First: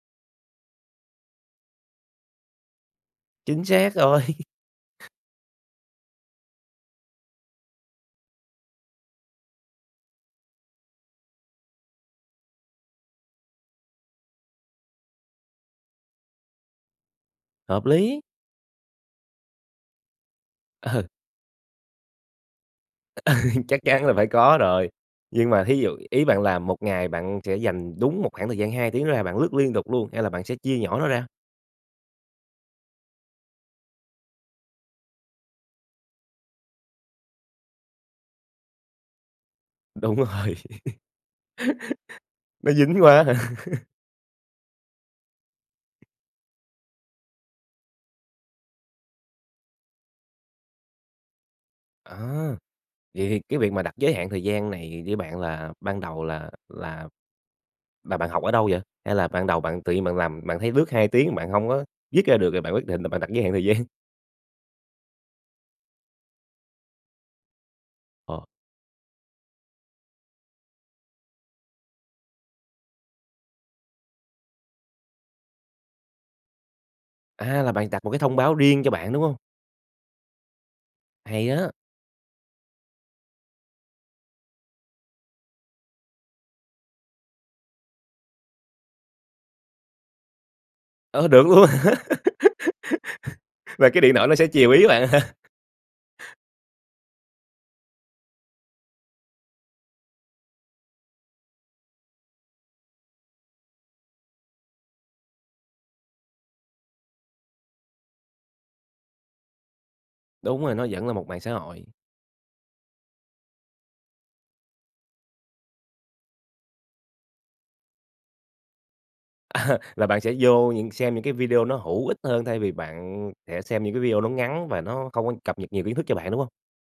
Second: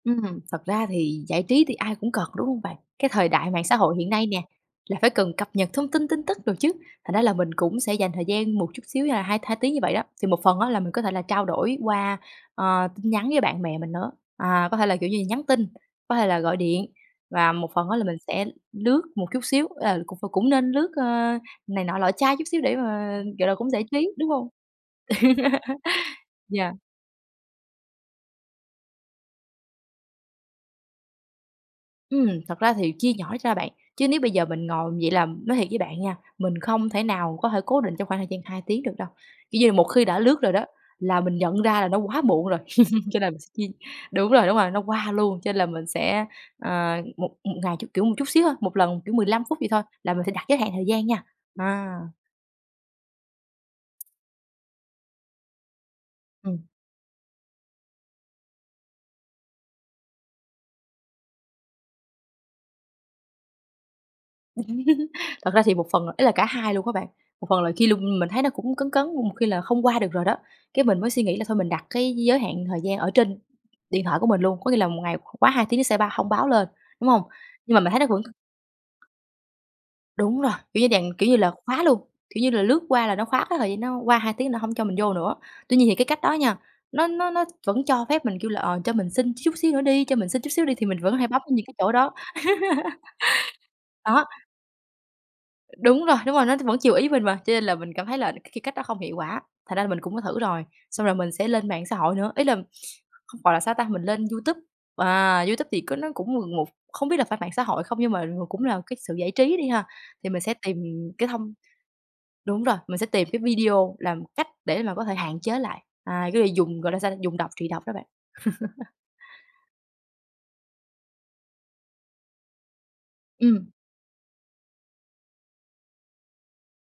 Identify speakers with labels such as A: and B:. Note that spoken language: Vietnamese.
A: Ừm, thật ra thì giải trí thì ai cũng cần, đúng hông bạn? Cái thời đại mạng
B: Chính
A: xã
B: xác
A: hội hiện
B: rồi.
A: nay nè là phải cần cập nhật thông tin, tin tức đồ chứ. Thành ra là mình cũng sẽ dành thời gian một chút xíu là hai hai tiếng như vậy đó, thì một phần á là mình có thể là trao đổi qua, à, tin nhắn với bạn bè mình nữa. À, có thể là, kiểu như, nhắn tin, có thể là gọi điện và một
B: Hợp
A: phần á là mình
B: lý.
A: sẽ lướt một chút xíu, à, cũng cũng cũng nên lướt,
B: Ờ.
A: ơ, này nọ lọ chai chút xíu để mà, gọi là, cũng
B: Chắc
A: giải
B: chắn
A: trí,
B: là phải
A: đúng hông?
B: có rồi. Nhưng mà thí dụ, ý bạn là
A: Yeah.
B: 1 ngày bạn sẽ dành đúng một khoảng thời gian 2 tiếng ra, bạn lướt liên tục luôn, hay là bạn sẽ chia nhỏ nó ra?
A: Ừm, thật ra thì chia nhỏ ra bạn. Chứ nếu bây giờ mình ngồi vậy là nói thiệt với bạn nha, mình không thể nào có thể cố định trong khoảng thời gian 2 tiếng được đâu, kiểu như, một khi
B: Đúng
A: đã lướt rồi
B: rồi.
A: đó, là mình nhận ra là nó quá muộn rồi,
B: Nó dính
A: cho
B: quá
A: nên
B: hả?
A: mình s chi đúng rồi, đúng rồi, nó qua luôn. Cho nên là mình sẽ, ờ, một một ngày cho, kiểu, một chút xíu thôi, một lần, kiểu, 15 phút vậy thôi là mình sẽ đặt giới hạn thời gian nha. À.
B: À! Vậy thì cái việc mà đặt giới hạn thời gian này với bạn là ban đầu là
A: Ừm.
B: là mà bạn học ở đâu vậy? Hay là ban đầu bạn tự nhiên bạn làm bạn thấy lướt 2 tiếng bạn hông có dứt ra được, rồi bạn quyết định là bạn đặt giới hạn thời gian?
A: Thật ra thì một phần là ý là cả hai luôn á bạn. Một phần là khi lung mình thấy
B: Ờ.
A: nó cũng cấn cấn, một khi là không qua được rồi đó, cái mình mới suy nghĩ là thôi mình đặt cái giới hạn thời gian ở trên điện thoại của mình luôn, có nghĩa là 1 ngày q quá 2 tiếng nó sẽ bao thông báo lên, đúng hông?
B: À, là
A: Nhưng mà
B: bạn
A: mình thấy
B: đặt
A: nó
B: một cái
A: vẫn
B: thông báo riêng cho bạn, đúng hông?
A: Đúng rồi. Kiểu như dạng, kiểu như
B: Hay
A: là,
B: á!
A: khóa luôn, kiểu như là, lướt qua là nó khóa cái thời gian, nó qua 2 tiếng nó hổng cho mình vô nữa. Tuy nhiên thì cái cách đó nha, nó nó nó vẫn cho phép mình, kiểu là, ờ, cho mình xin chút xíu nữa đi, cho mình xin chút xíu đi thì mình vẫn hay
B: Ờ,
A: bấm
B: được
A: những
B: luôn
A: cái chỗ
B: hả?
A: đó.
B: Và cái điện
A: Đó.
B: thoại nó sẽ chiều ý bạn hả?
A: Đúng rồi, đúng rồi, nó t vẫn chiều ý mình mà. Cho nên là mình cảm thấy là c cái cách đó không hiệu quả, thành ra là mình cũng có thử rồi, xong rồi mình sẽ lên mạng xã hội nữa, ý là, gọi là sao ta, mình lên YouTube. À, YouTube thì có nó cũng ng ngồ không biết là phải mạng xã hội không, nhưng mà mà cũng là cái sự giải trí đi ha, thì mình sẽ
B: Đúng rồi,
A: tìm
B: nó vẫn là
A: cái
B: một mạng
A: thông
B: xã hội.
A: đúng rồi, mình sẽ tìm cái video làm cách để mà có thể hạn chế lại. À, có nghĩa dùng, gọi là sao, dùng độc trị độc đó bạn.
B: À, là bạn sẽ vô những xem những cái video nó hữu ích hơn thay vì bạn sẽ
A: Ừm.
B: xem những cái video nó ngắn và nó không có cập nhật nhiều kiến thức cho bạn, đúng hông?